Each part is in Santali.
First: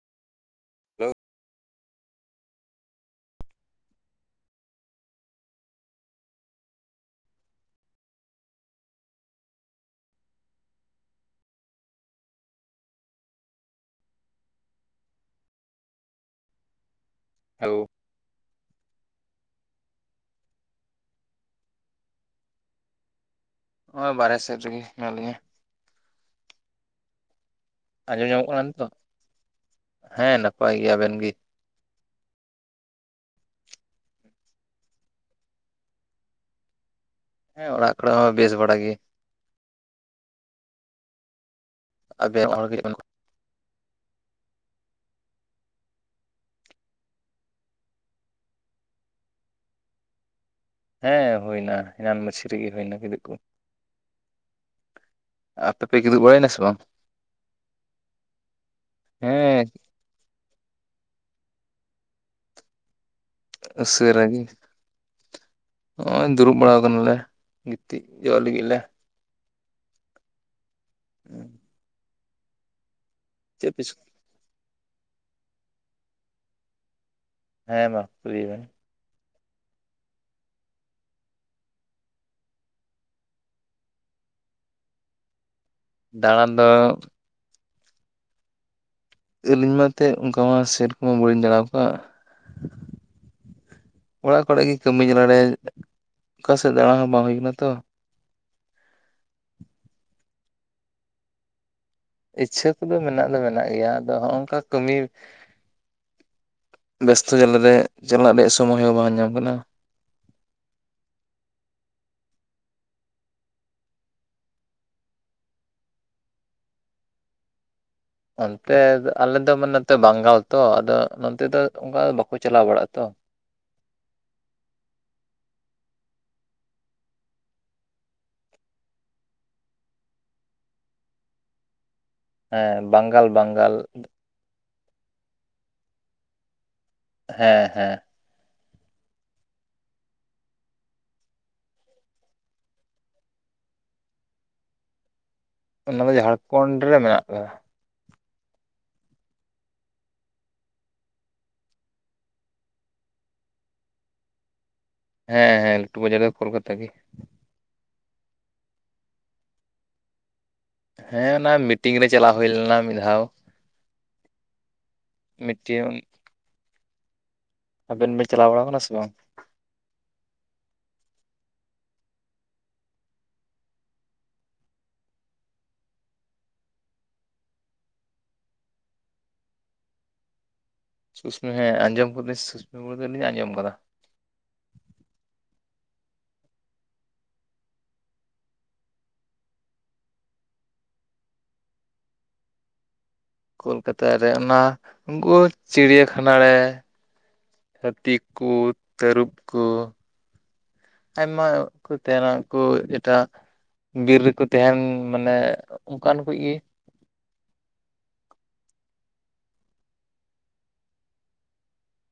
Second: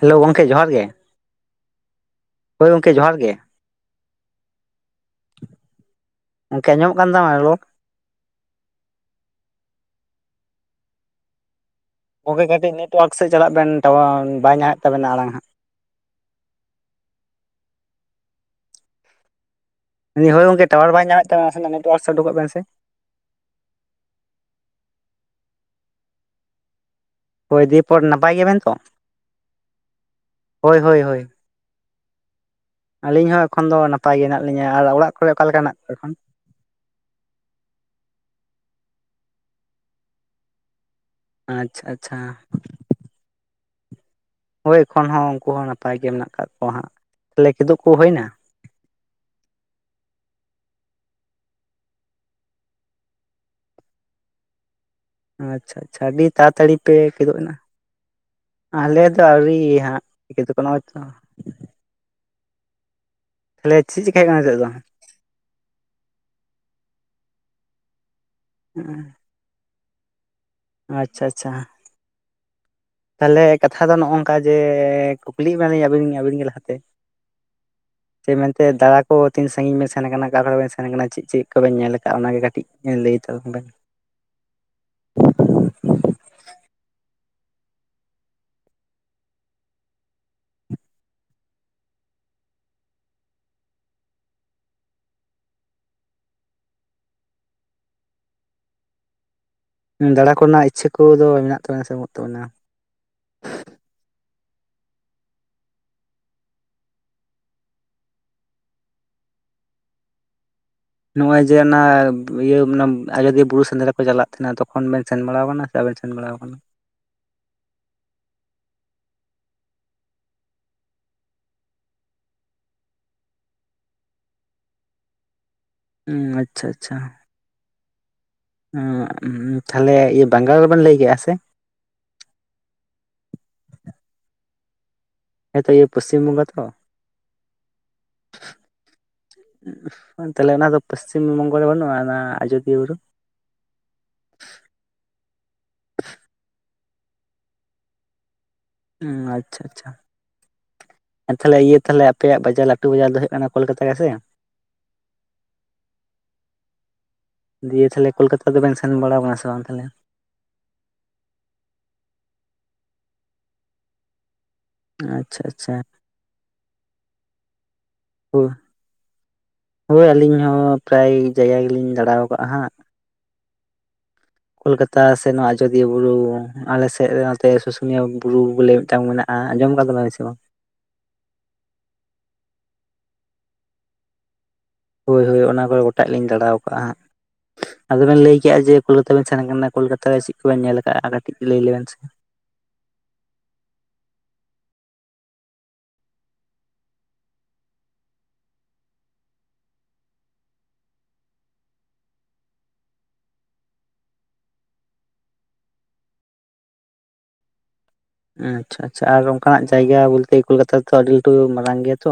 ᱦᱮᱞᱳ ᱜᱚᱝᱠᱮ ᱡᱚᱦᱟᱨ ᱜᱮᱼᱼ ᱦᱮᱞᱳᱣ ᱦᱳᱭ ᱜᱚᱝᱠᱮ ᱡᱚᱦᱟᱨ ᱜᱮ᱾ ᱜᱚᱝᱠᱮ ᱟᱸᱡᱚᱢᱚᱜ ᱠᱟᱱ ᱛᱟᱢᱟ [inaudible] ᱜᱚᱝᱠᱮ ᱠᱟᱹᱴᱤᱡ ᱱᱮᱴᱚᱣᱟᱨᱠ ᱥᱮᱫ ᱪᱟᱞᱟᱜ ᱵᱮᱱ ᱴᱟᱣᱟᱨ ᱵᱟᱭ ᱧᱟᱢᱮᱫ ᱛᱟᱵᱮᱱᱟ ᱟᱲᱟᱝ ᱦᱟᱸᱜ᱾ ᱦᱮᱞᱳ ᱩᱱᱤ ᱦᱳᱭ ᱜᱚᱝᱠᱮ ᱴᱟᱣᱟᱨ ᱵᱟᱭ ᱧᱟᱢᱮᱫ ᱛᱟᱢᱟ ᱱᱟᱥᱮᱱᱟᱜ ᱱᱮᱴᱚᱣᱟᱨᱠᱥ ᱥᱮᱫ ᱩᱰᱩᱚᱜ ᱵᱮᱱ ᱥᱮ᱾ ᱱᱚᱜ-ᱚᱭ ᱵᱟᱨᱦᱮ ᱥᱮᱫ ᱨᱮᱜᱮ ᱦᱮᱱᱟᱜ ᱞᱤᱧᱟᱹ ᱦᱳᱭ ᱫᱤᱭᱮᱯᱚᱨ ᱟᱸᱡᱚᱢ ᱱᱟᱯᱟᱭ ᱧᱟᱢᱚᱜ ᱜᱮᱭᱟᱵᱱ ᱠᱟᱱᱟ ᱛᱚ? ᱱᱤᱛᱚᱜ ᱦᱮᱸ ᱱᱟᱯᱟᱭ ᱦᱳᱭ ᱜᱮ ᱦᱳᱭ ᱟᱵᱮᱱ ᱦᱳᱭ ᱜᱮ ᱟᱹᱞᱤᱧ ᱦᱚᱸ ᱮᱠᱷᱚᱱ ᱫᱚ ᱱᱟᱯᱟᱭ ᱜᱮ ᱦᱮᱱᱟᱜ ᱞᱤᱧᱟᱹ ᱟᱨ ᱚᱲᱟᱜ ᱠᱚᱨᱮ ᱚᱠᱟ ᱞᱮᱠᱟ ᱦᱮᱱᱟᱜ ᱠᱚᱣᱟ ᱮᱠᱷᱚᱱ? ᱦᱮᱸ ᱚᱲᱟᱜ ᱠᱚᱨᱮ ᱦᱚᱸ ᱵᱮᱥ ᱵᱟᱲᱟ ᱜᱮ᱾ ᱟᱪᱪᱷᱟ ᱟ [unintelligible] ᱦᱳᱭ ᱮᱠᱷᱚᱱ ᱦᱚᱸ ᱩᱝᱠᱩ ᱦᱚᱸ ᱱᱟᱯᱟᱭ ᱜᱮ ᱢᱮᱱᱟᱜ ᱠᱟᱜ ᱠᱚᱣᱟ ᱦᱟᱸᱜ, ᱛᱟᱦᱞᱮ ᱠᱤᱫᱩᱜ ᱠᱚ ᱦᱩᱭᱳᱱᱟ? ᱦᱮᱸ ᱦᱩᱭ ᱮᱱᱟᱱ ᱢᱟᱹᱪᱷᱤ ᱨᱮᱜᱮ ᱦᱩᱭᱱᱟ ᱠᱤᱫᱩᱜ ᱠᱩ᱾ ᱟᱪᱪᱷᱟ ᱟᱯᱮ ᱯᱮ ᱟᱪᱪᱷᱟ ᱠᱤᱫᱩᱵ ᱟᱹᱰᱤ ᱵᱟᱲᱟᱭᱮᱱᱟ ᱥᱮ ᱛᱟᱛᱟᱹᱲᱤ ᱵᱟᱝ ᱯᱮ ᱠᱮᱫᱚᱜ ᱮᱱᱟ, ᱟᱞᱮ ᱫᱚ ᱟᱹᱣᱨᱤ ᱦᱮᱸ ᱦᱟᱸᱜ᱾ [unintelligible] ᱱᱚᱜᱼᱚᱭ ᱛᱚ᱾ ᱛᱟᱦᱚᱞᱮ ᱪᱮᱫ ᱪᱤᱠᱟᱹᱭ ᱩᱥᱟᱹᱨᱟ ᱦᱩᱭᱩᱜ ᱠᱟᱱᱟ ᱜᱮ ᱱᱤᱛᱚᱜ ᱱᱚᱜᱼᱚᱭ ᱫᱩᱲᱩᱵ ᱵᱟᱲᱟ ᱠᱟᱱᱟᱞᱮ᱾ ᱜᱤᱛᱤᱡ ᱡᱚᱜ ᱞᱟᱹᱜᱤᱫ ᱞᱮ᱾ ᱟᱪᱪᱷᱟ ᱟᱪᱪᱷᱟ ᱛᱟᱦᱞᱮ ᱪᱮᱫ ᱯᱮ ᱠᱟᱛᱷᱟ ᱫᱚ ᱪᱤᱠᱟᱹ ᱱᱚᱜᱼᱚᱝᱠᱟ ᱡᱮ, ᱠᱩᱠᱞᱤ ᱢᱮᱭᱟᱵᱤᱱ ᱟᱹᱵᱤᱱ ᱟᱵᱤᱱ ᱜᱮ ᱞᱟᱦᱟᱛᱮ᱾ ᱦᱮᱸ ᱢᱟ ᱪᱮ ᱠᱩᱞᱤᱭ ᱵᱮᱱ ᱢᱮᱱᱛᱮ ᱫᱟᱬᱟ ᱠᱚ ᱛᱤᱱ ᱥᱟᱺᱜᱤᱧ ᱵᱮᱱ ᱥᱮᱱ ᱠᱟᱱᱟ ᱚᱠᱟ ᱠᱚᱨᱮ ᱵᱮᱱ ᱥᱮᱱ ᱠᱟᱱᱟ ᱪᱮᱫ ᱪᱮᱫ ᱠᱚᱵᱮᱱ ᱧᱮᱞ ᱟᱠᱟᱫ ᱚᱱᱟᱜᱮ ᱠᱟᱹᱴᱤᱡ ᱞᱟᱹᱭ ᱛᱟᱵᱚᱱ ᱵᱮᱱ? ᱫᱟᱬᱟᱱ ᱫᱚ ᱟᱹᱞᱤᱧ ᱢᱟ ᱮᱛᱮᱜ ᱚᱝᱠᱟ ᱢᱟ ᱥᱮᱨᱚᱠᱚᱢᱟ ᱵᱟᱹᱞᱤᱧ ᱫᱬᱟᱣ ᱠᱟᱜ᱾ ᱚᱲᱟᱜ ᱠᱚᱨᱮᱜ ᱜᱮ ᱠᱟᱹᱢᱤ ᱡᱟᱞᱟ ᱨᱮ ᱚᱠᱟ ᱥᱮᱜ ᱫᱟᱬᱟ ᱦᱚᱸ ᱵᱟᱝ ᱦᱩᱭ ᱠᱟᱱᱟ ᱛᱚ᱾ ᱚᱸ ᱫᱟᱬᱟ ᱠᱚᱨᱮᱱᱟᱜ ᱤᱪᱷᱟᱹ ᱠᱚᱫᱚ ᱢᱮᱱᱟᱜ ᱛᱟᱵᱮᱱᱟ ᱥᱮ ᱵᱟᱝ? ᱤᱪᱷᱟᱹ ᱠᱚᱫᱚ ᱢᱮᱱᱟᱜ ᱫᱚ ᱢᱮᱱᱟᱜ ᱜᱮᱭᱟ, ᱟᱫᱚ ᱦᱚᱸᱜᱼᱚᱝᱠᱟ ᱠᱟᱹᱢᱤ ᱵᱮᱥᱛᱚ ᱡᱟᱞᱟ ᱨᱮ ᱪᱟᱞᱟᱜ ᱨᱮᱭᱟᱜ ᱥᱳᱢᱚᱭ ᱦᱚᱸ ᱵᱟᱝ ᱧᱟᱢ ᱠᱟᱱᱟ᱾ ᱱᱚᱜᱼᱚᱭ ᱡᱮ ᱚᱱᱟ ᱤᱭᱟᱹ ᱚᱱᱟ ᱟᱡᱚᱫᱤᱭᱟᱹ ᱵᱩᱨᱩ ᱥᱮᱸᱫᱽᱨᱟ ᱠᱚ ᱪᱟᱞᱟᱜ ᱛᱟᱦᱮᱱᱟ ᱛᱚᱠᱷᱚᱱ ᱵᱮᱱ ᱥᱮᱱ ᱵᱟᱲᱟᱣ ᱠᱟᱱᱟ? [unintelligible] ᱥᱮᱱ ᱵᱟᱲᱟᱣ ᱠᱟᱱᱟ᱾ ᱚᱱᱛᱮ ᱟᱞᱮᱫᱚ ᱢᱟᱱᱮ ᱱᱚᱛᱮ ᱵᱟᱝᱜᱟᱞ ᱛᱚ ᱟᱫᱚ ᱱᱚᱱᱛᱮ ᱫᱚ ᱚᱝᱠᱟ ᱵᱟᱠᱚ ᱪᱟᱞᱟᱣ ᱵᱟᱲᱟᱜᱼᱟ ᱛᱚ᱾ ᱩᱸ ᱟᱪᱪᱷᱟ ᱟᱪᱪᱷᱟ ᱚᱸ ᱛᱷᱟᱞᱮ ᱤᱭᱟᱹ ᱵᱟᱝᱜᱟᱞ ᱷᱮᱵᱮᱱ ᱞᱟᱹᱭ ᱠᱮᱜᱼᱟ ᱥᱮ? ᱦᱮᱸ ᱵᱟᱝᱜᱟᱞ ᱵᱟᱝᱜᱟᱞ᱾ ᱦᱮᱸ ᱛᱚ ᱤᱭᱟᱹ ᱯᱚᱥᱪᱤᱢ ᱵᱚᱝᱜᱟ ᱛᱚ? ᱦᱮᱸ ᱦᱮᱸ [inaudible] ᱚ ᱛᱟᱦᱞᱮ ᱚᱱᱟ ᱫᱚ ᱯᱚᱥᱪᱤᱢ ᱵᱚᱝᱜᱚ ᱨᱮ ᱵᱟᱹᱱᱩᱜᱼᱟ ᱚᱱᱟ ᱟᱡᱚᱫᱤᱭᱟᱹ ᱵᱩᱨᱩ? ᱚᱱᱟ ᱫᱚ ᱡᱷᱟᱲᱠᱷᱚᱸᱰ ᱨᱮ ᱢᱮᱱᱟᱜ ᱠᱟᱫᱟ᱾ ᱩᱸ ᱟᱪᱪᱷᱟ ᱟᱪᱪᱷᱟ ᱟ ᱛᱟᱦᱞᱮ ᱤᱭᱟᱹ ᱛᱟᱦᱞᱮ ᱟᱯᱮᱭᱟᱜ ᱵᱟᱡᱟᱨ ᱞᱟᱹᱴᱩ ᱵᱟᱡᱟᱨ ᱫᱚ ᱦᱩᱭᱩᱜ ᱠᱟᱱᱟ ᱠᱳᱞᱠᱟᱛᱟ ᱜᱮᱥᱮ? ᱦᱮᱸ ᱦᱮᱸ ᱞᱟᱹᱴᱩ ᱵᱟᱡᱟᱨ ᱫᱚ ᱠᱳᱞᱠᱟᱛᱟ ᱜᱤ᱾ ᱫᱤᱭᱮ ᱛᱟᱦᱞᱮ ᱠᱳᱞᱠᱟᱛᱟ ᱫᱚ ᱵᱮᱱ ᱥᱮᱱ ᱵᱟᱲᱟᱣ ᱠᱟᱱᱟ ᱥᱮ ᱵᱟᱝ ᱛᱟᱦᱞᱮ? ᱦᱮᱸ ᱚᱱᱟ ᱢᱤᱴᱤᱝ ᱨᱮ ᱪᱟᱞᱟᱣ ᱦᱩᱭ ᱞᱮᱱᱟ ᱢᱤᱫ ᱫᱷᱟᱣ᱾ ᱟᱪᱪᱷᱟ ᱟᱪᱪᱷᱟ ᱢᱤᱫᱴᱮᱱ ᱟᱵᱮᱱ ᱵᱮᱱ ᱪᱟᱞᱟᱣ ᱵᱟᱲᱟ ᱠᱟᱱᱟ ᱥᱮ ᱵᱟᱝ? ᱦᱳᱭ ᱟᱹᱞᱤᱧ ᱦᱚᱸ ᱯᱨᱟᱭ ᱡᱟᱭᱜᱟ ᱜᱮᱞᱤᱧ ᱫᱟᱬᱟᱣ ᱠᱟᱜᱼᱟ ᱦᱟᱸᱜ᱾ ᱠᱳᱞᱠᱟᱛᱟ ᱥᱮ ᱱᱚᱣᱟ ᱟᱡᱚᱫᱤᱭᱟᱹ ᱵᱩᱨᱩ ᱟᱞᱮ ᱥᱮᱜ ᱱᱚᱛᱮ ᱥᱩᱥᱩᱱᱤᱭᱟᱹ ᱵᱩᱨᱩ ᱵᱚᱞᱮ ᱢᱤᱫᱴᱟᱝ ᱢᱮᱱᱟᱜᱼᱟ᱾ ᱟᱸᱡᱚᱢ ᱠᱟᱫᱟ ᱵᱮᱱ ᱥᱮ ᱵᱟᱝ? [unintelligible] ᱦᱮᱸ ᱟᱸᱡᱚᱢ ᱠᱟᱫᱟᱹᱧ ᱥᱩᱥᱥᱩᱱᱤ ᱵᱩᱨᱩ ᱫᱚᱞᱤᱧ ᱟᱸᱡᱚᱢ ᱠᱟᱫᱟ᱾ ᱦᱳᱭ ᱦᱳᱭ ᱚᱱᱟ ᱠᱚᱫᱚ ᱜᱚᱴᱟᱜ ᱞᱤᱧ ᱫᱟᱬᱟᱣ ᱠᱟᱜᱼᱟ ᱦᱟᱸᱜ᱾ ᱟᱫᱚ ᱵᱮᱱ ᱞᱟᱹᱭ ᱠᱮᱜᱼᱟ ᱡᱮ ᱠᱳᱞᱠᱟᱛᱟ ᱵᱮᱱ ᱥᱮᱱ ᱠᱟᱱᱟ ᱠᱳᱞᱠᱟᱛᱟ ᱨᱮ ᱪᱮᱜ ᱠᱚᱵᱮᱱ ᱧᱮᱞ ᱠᱟᱜᱼᱟ ᱠᱟᱹᱴᱤᱡ ᱞᱟᱹᱭ ᱞᱮᱵᱮᱱ ᱥᱮ? ᱠᱳᱞᱠᱟᱛᱟ ᱨᱮ ᱚᱱᱟ ᱩᱝᱠᱩ ᱪᱤᱲᱤᱭᱟ ᱠᱷᱟᱱᱟ ᱨᱮ ᱦᱟᱹᱛᱤ ᱠᱚ, ᱛᱟᱹᱨᱩᱵ ᱠᱚ᱾ ᱟᱭᱢᱟ ᱠᱚ ᱛᱟᱦᱱᱟ ᱩᱝᱠᱩ ᱮᱴᱟᱜ ᱵᱤᱨ ᱨᱮᱠᱚ ᱛᱟᱦᱮᱱ ᱢᱟᱱᱮ ᱚᱝᱠᱟᱱ ᱠᱩᱭᱤᱡ ᱜᱤ᱾ ᱟᱪᱪᱷᱟ ᱟᱪᱪᱷᱟ ᱟᱨ ᱚᱝᱠᱟᱱᱟᱜ ᱡᱟᱭᱜᱟ ᱵᱚᱞᱛᱮ ᱠᱳᱞᱠᱟᱛᱟ ᱛᱚ ᱟᱹᱰᱤ ᱞᱟᱹᱴᱩ ᱢᱟᱨᱟᱝ ᱜᱮᱭᱟ ᱛᱚ᱾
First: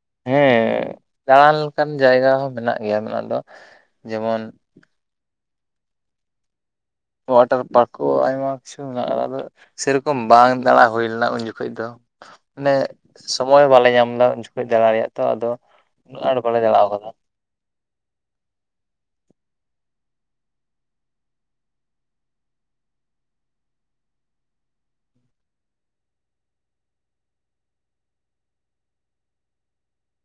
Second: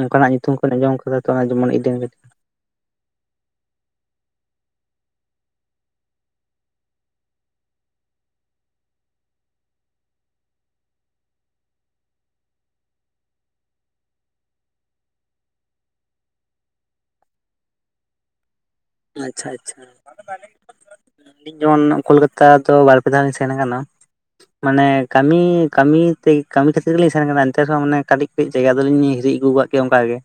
ᱚᱱᱠᱟᱱᱟᱜ ᱧᱩᱛᱩᱢ ᱠᱷᱚᱱ ᱟᱸᱡᱚᱢ ᱠᱟᱫᱟ ᱛᱚ ᱡᱮᱢᱚᱱ ᱤᱰᱮᱱ ᱜᱟᱰᱮ ᱡᱟ ᱦᱚᱸ ᱭᱟ ᱱᱚᱣᱟ ᱫᱚ ᱡᱮᱢᱚᱱ ᱚᱳᱣᱟᱴᱟᱨ ᱯᱟᱨᱠ ᱠᱚ ᱟᱭᱢᱟ ᱠᱤᱪᱷᱩ ᱢᱮᱱᱟᱜᱼᱟ ᱟᱠᱟᱫᱟ ᱛᱚ᱾ ᱥᱮᱨᱚᱠᱚᱢ ᱵᱟᱝ ᱫᱟᱬᱟ ᱦᱩᱭ ᱞᱮᱱᱟ ᱩᱱ ᱡᱚᱠᱷᱚᱱ ᱫᱚ᱾ ᱢᱟᱱᱮ ᱥᱚᱢᱚᱭ ᱵᱟᱞᱮ ᱧᱟᱢ ᱞᱮᱫᱟ ᱩᱱ ᱡᱚᱠᱷᱚᱡ ᱫᱟᱬᱟ ᱨᱮᱭᱟᱜ ᱛᱚ, ᱟᱫᱚ ᱩᱱᱟᱹᱜ ᱟᱸᱴ ᱵᱟᱞᱮ ᱫᱟᱬᱟ ᱟᱠᱟᱫᱟ᱾ ᱟᱪᱪᱷᱟ - ᱟᱪᱪᱷᱟ ᱤᱧ ᱡᱮᱢᱚᱱ ᱠᱳᱞᱠᱟᱛᱟ ᱫᱚ ᱵᱟᱨ ᱯᱮ ᱫᱷᱟᱣ ᱞᱤᱧ ᱥᱮᱱ ᱟᱠᱟᱱᱟ᱾ ᱢᱟᱱᱮ ᱠᱟᱹᱢᱤ ᱠᱟᱹᱢᱤ ᱛᱮ ᱠᱟᱹᱢᱤ ᱠᱷᱟᱹᱛᱤᱨ ᱜᱮᱞᱤᱧ ᱥᱮᱱ ᱠᱟᱱᱟ ᱮᱱᱛᱮ ᱨᱮᱦᱚᱸ ᱢᱟᱱᱮ ᱠᱟᱹᱴᱤᱡ ᱠᱟᱹᱡ ᱡᱟᱭᱜᱟ ᱫᱚᱞᱤᱧ ᱦᱤᱨᱤ ᱟᱹᱜᱩ ᱟᱠᱟᱫ ᱠᱮᱭᱟ ᱚᱱᱠᱟ ᱜᱮ᱾